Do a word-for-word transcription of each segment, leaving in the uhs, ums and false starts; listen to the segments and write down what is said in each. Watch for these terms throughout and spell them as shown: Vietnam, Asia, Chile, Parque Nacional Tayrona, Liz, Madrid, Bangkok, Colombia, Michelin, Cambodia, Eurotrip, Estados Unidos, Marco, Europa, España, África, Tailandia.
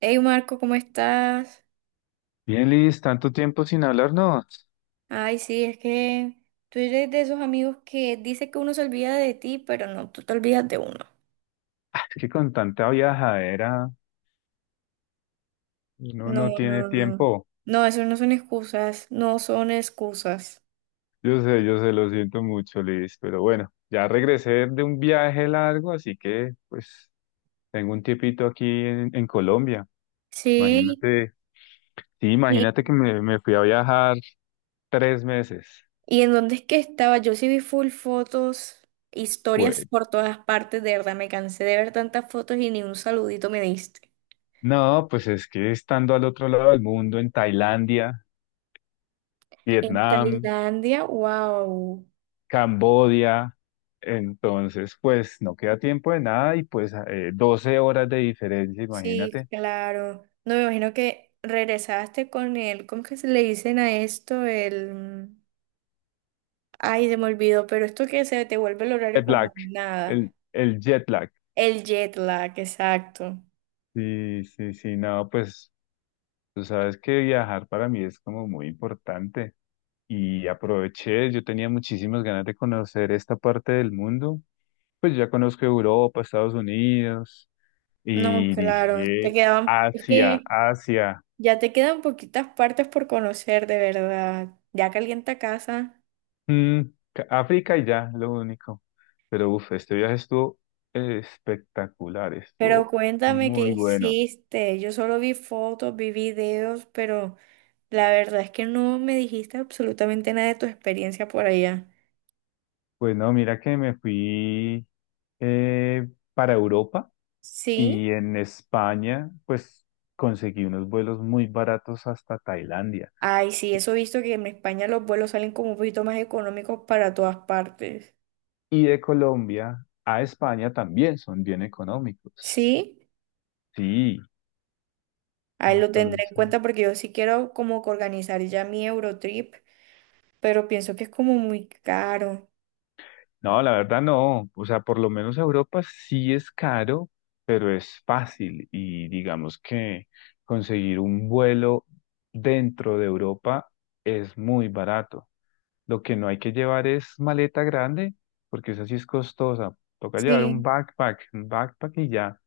Hey Marco, ¿cómo estás? Bien, Liz, tanto tiempo sin hablarnos. Ay, sí, es que tú eres de esos amigos que dice que uno se olvida de ti, pero no, tú te olvidas de uno. Es que con tanta viajadera uno No, no tiene no, no. tiempo. No, eso no son excusas, no son excusas. Yo sé, yo sé, lo siento mucho, Liz, pero bueno, ya regresé de un viaje largo, así que pues tengo un tiempito aquí en, en Colombia. Sí, Imagínate, sí, y, imagínate que me, me fui a viajar tres meses. y en dónde es que estaba, yo sí vi full fotos, historias Pues por todas partes, de verdad, me cansé de ver tantas fotos y ni un saludito me diste. no, pues es que estando al otro lado del mundo, en Tailandia, En Vietnam. Tailandia, wow. Cambodia. Entonces, pues no queda tiempo de nada y pues eh, doce horas de diferencia, Sí, imagínate. claro. No me imagino que regresaste con el, ¿cómo que se le dicen a esto? El, mm, ay, se me olvidó, pero esto que se te vuelve el horario Jet como lag, nada. el, el jet lag. El jet lag, exacto. Sí, sí, sí, no, pues tú sabes que viajar para mí es como muy importante y aproveché, yo tenía muchísimas ganas de conocer esta parte del mundo, pues ya conozco Europa, Estados Unidos No, y claro, te dije quedaban, es Asia, que Asia. ya te quedan poquitas partes por conocer, de verdad. Ya calienta casa. Mm, ca- África y ya, lo único. Pero uff, este viaje estuvo espectacular, Pero estuvo cuéntame qué muy bueno. hiciste. Yo solo vi fotos, vi videos, pero la verdad es que no me dijiste absolutamente nada de tu experiencia por allá. Pues no, mira que me fui eh, para Europa Sí, y en España, pues conseguí unos vuelos muy baratos hasta Tailandia. ay, sí, eso he visto que en España los vuelos salen como un poquito más económicos para todas partes. Y de Colombia a España también son bien económicos. Sí, Sí, ahí lo tendré en entonces. cuenta porque yo sí quiero como que organizar ya mi Eurotrip, pero pienso que es como muy caro. No, la verdad no. O sea, por lo menos Europa sí es caro, pero es fácil. Y digamos que conseguir un vuelo dentro de Europa es muy barato. Lo que no hay que llevar es maleta grande, porque esa sí es costosa. Toca llevar un Sí. backpack, un backpack y ya.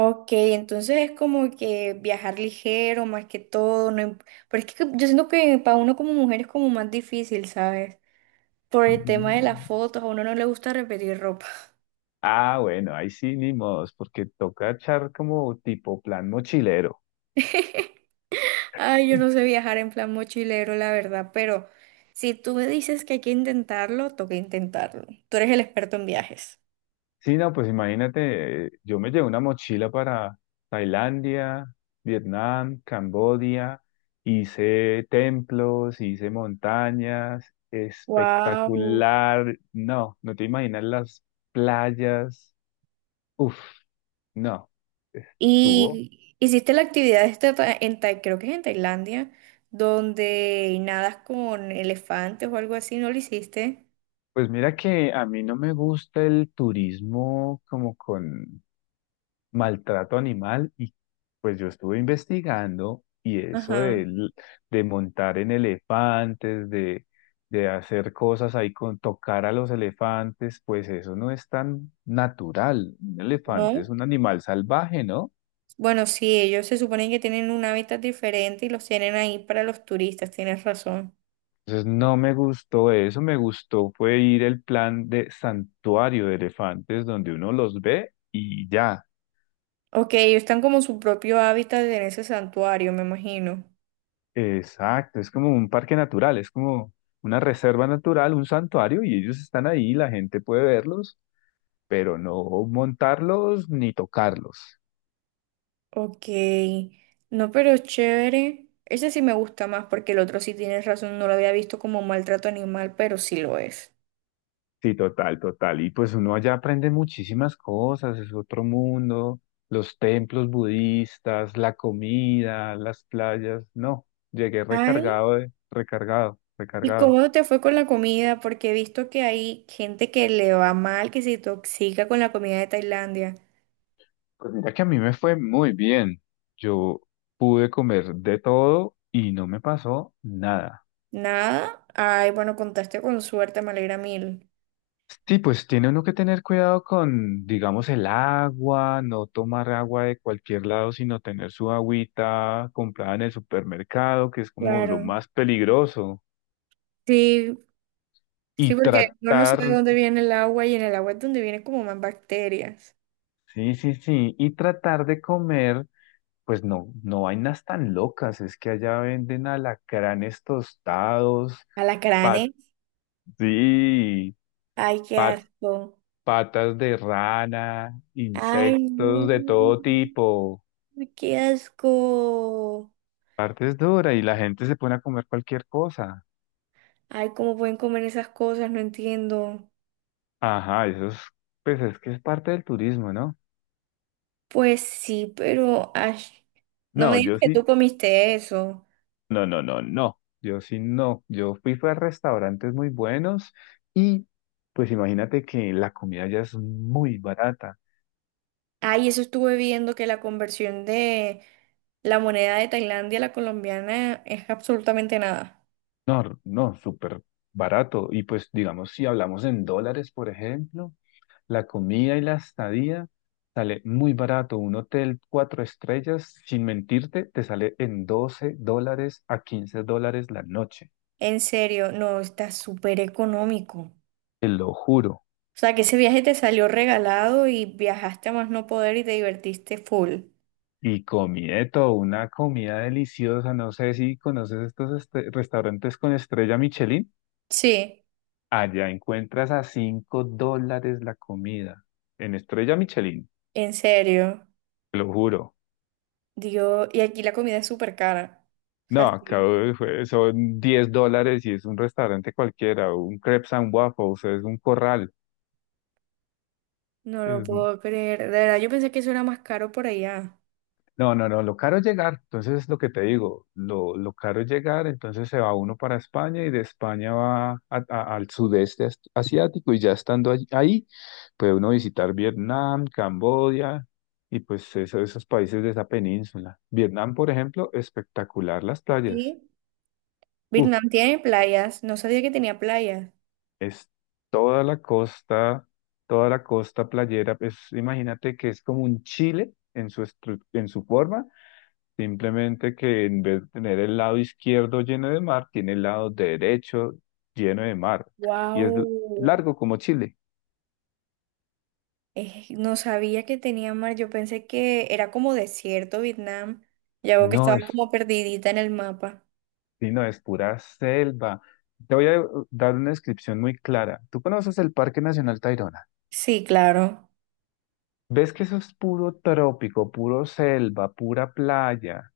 Ok, entonces es como que viajar ligero más que todo, no, im- pero es que yo siento que para uno como mujer es como más difícil, ¿sabes? Por el tema de las Mm. fotos, a uno no le gusta repetir ropa. Ah, bueno, ahí sí, ni modos, porque toca echar como tipo plan mochilero. Ay, yo no sé viajar en plan mochilero, la verdad, pero si tú me dices que hay que intentarlo, toca intentarlo. Tú eres el experto en viajes. Sí, no, pues imagínate, eh, yo me llevé una mochila para Tailandia, Vietnam, Camboya, hice templos, hice montañas, Wow. espectacular. No, no te imaginas las playas. Uf, no, estuvo. Y hiciste la actividad esta ta- en Tai- creo que es en Tailandia, donde nadas con elefantes o algo así, ¿no lo hiciste? Pues mira que a mí no me gusta el turismo como con maltrato animal y pues yo estuve investigando y eso de, Ajá. l- de montar en elefantes, de, de hacer cosas ahí con tocar a los elefantes, pues eso no es tan natural. Un elefante es No. un animal salvaje, ¿no? Bueno, sí, ellos se suponen que tienen un hábitat diferente y los tienen ahí para los turistas, tienes razón. Entonces no me gustó eso, me gustó fue ir el plan de santuario de elefantes donde uno los ve y ya. Ok, ellos están como en su propio hábitat en ese santuario, me imagino. Exacto, es como un parque natural, es como una reserva natural, un santuario, y ellos están ahí, la gente puede verlos, pero no montarlos ni tocarlos. Ok, no, pero chévere. Ese sí me gusta más porque el otro sí tienes razón, no lo había visto como maltrato animal, pero sí lo es. Sí, total, total. Y pues uno allá aprende muchísimas cosas, es otro mundo, los templos budistas, la comida, las playas. No, llegué Ay, recargado de, recargado, ¿y recargado. cómo te fue con la comida? Porque he visto que hay gente que le va mal, que se intoxica con la comida de Tailandia. Pues mira que a mí me fue muy bien. Yo pude comer de todo y no me pasó nada. Nada. Ay, bueno, contaste con suerte, me alegra mil. Sí, pues tiene uno que tener cuidado con, digamos, el agua, no tomar agua de cualquier lado, sino tener su agüita comprada en el supermercado, que es como lo Claro. más peligroso. Sí, sí, Y porque uno no sabe de tratar, dónde viene el agua y en el agua es donde vienen como más bacterias. sí, sí, sí, y tratar de comer, pues no, no vainas tan locas, es que allá venden alacranes tostados, pat, Alacranes. sí, Ay, qué pat- asco. patas de rana, Ay, no, insectos de todo tipo. qué asco. Parte es dura y la gente se pone a comer cualquier cosa. Ay, ¿cómo pueden comer esas cosas? No entiendo. Ajá, eso es, pues es que es parte del turismo, ¿no? Pues sí, pero ay, no No, me digas yo que tú sí, comiste eso. no, no, no, no, yo sí no. Yo fui, fue a restaurantes muy buenos y pues imagínate que la comida ya es muy barata. Ay, eso estuve viendo que la conversión de la moneda de Tailandia a la colombiana es absolutamente nada. No, no, súper barato. Y pues digamos, si hablamos en dólares, por ejemplo. La comida y la estadía sale muy barato. Un hotel cuatro estrellas, sin mentirte, te sale en doce dólares a quince dólares la noche. En serio, no, está súper económico. Te lo juro. O sea, que ese viaje te salió regalado y viajaste a más no poder y te divertiste full. Y comí de todo, una comida deliciosa. No sé si conoces estos este- restaurantes con estrella Michelin. Sí, Allá encuentras a cinco dólares la comida en estrella Michelin, en serio. te lo juro. Dios, y aquí la comida es súper cara. O No, sea, acá sí, fue- son diez dólares y es un restaurante cualquiera. Un crepes and waffles es un corral. no lo Mm, puedo creer. De verdad, yo pensé que eso era más caro por allá. No, no, no, lo caro es llegar, entonces es lo que te digo, lo, lo caro es llegar, entonces se va uno para España y de España va a- a- al sudeste as- asiático y ya estando allí- ahí puede uno visitar Vietnam, Camboya y pues eso- esos países de esa península. Vietnam, por ejemplo, espectacular las playas. Sí. Vietnam Uf, tiene playas. No sabía que tenía playas. es toda la costa, toda la costa playera, pues imagínate que es como un Chile en su, estru- en su forma. Simplemente que en vez de tener el lado izquierdo lleno de mar, tiene el lado derecho lleno de mar. Y es l- Wow. largo como Chile. Eh, no sabía que tenía mar. Yo pensé que era como desierto Vietnam. Ya veo que No estaba es, como perdidita en el mapa. sino es pura selva. Te voy a dar una descripción muy clara. ¿Tú conoces el Parque Nacional Tayrona? Sí, claro. ¿Ves que eso es puro trópico, puro selva, pura playa?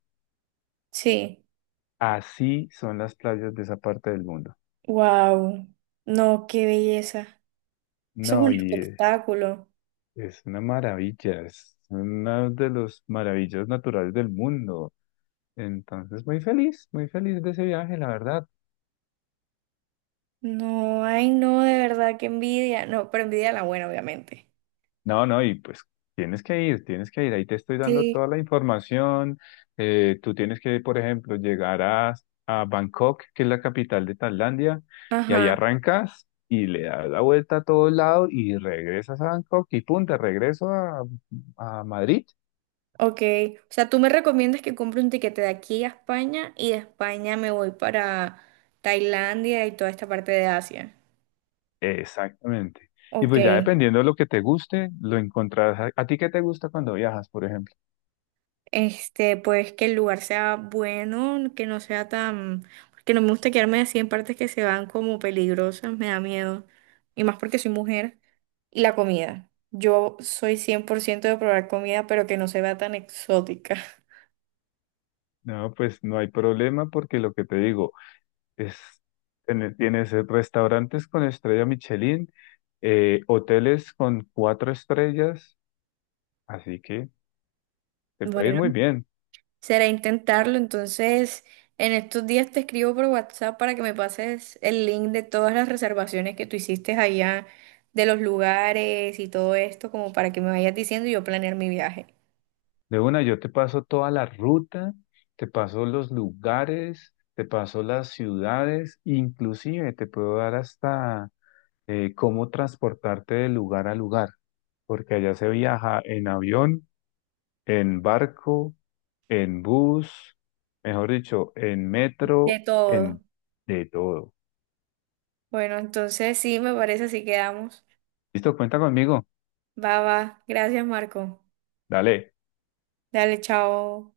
Sí. Así son las playas de esa parte del mundo. Wow. No, qué belleza. Eso es No, un y es, espectáculo. es una maravilla, es una de las maravillas naturales del mundo. Entonces, muy feliz, muy feliz de ese viaje, la verdad. No, ay, no, de verdad, qué envidia. No, pero envidia la buena, obviamente. No, no, y pues tienes que ir, tienes que ir. Ahí te estoy dando Sí, toda la información. Eh, tú tienes que, por ejemplo, llegar a, a Bangkok, que es la capital de Tailandia, y ahí ajá, arrancas y le das la vuelta a todo lado y regresas a Bangkok y punta, regreso a, a Madrid. ok. O sea, tú me recomiendas que compre un tiquete de aquí a España y de España me voy para Tailandia y toda esta parte de Asia. Exactamente. Y Ok, pues ya dependiendo de lo que te guste, lo encontrarás. ¿A a ti qué te gusta cuando viajas, por ejemplo? este, pues que el lugar sea bueno, que no sea tan... Porque no me gusta quedarme así en partes que se van como peligrosas, me da miedo. Y más porque soy mujer. Y la comida. Yo soy cien por ciento de probar comida, pero que no se vea tan exótica. No, pues no hay problema porque lo que te digo, Es, tiene- tienes eh, restaurantes con estrella Michelin, eh, hoteles con cuatro estrellas, así que te puede ir Bueno. muy bien. Será intentarlo, entonces en estos días te escribo por WhatsApp para que me pases el link de todas las reservaciones que tú hiciste allá, de los lugares y todo esto, como para que me vayas diciendo y yo planear mi viaje. De una, yo te paso toda la ruta, te paso los lugares, te paso las ciudades, inclusive te puedo dar hasta eh, cómo transportarte de lugar a lugar, porque allá se viaja en avión, en barco, en bus, mejor dicho, en metro, De todo. en de todo. Bueno, entonces sí, me parece así quedamos. Listo, cuenta conmigo. Va, va. Gracias, Marco. Dale. Dale, chao.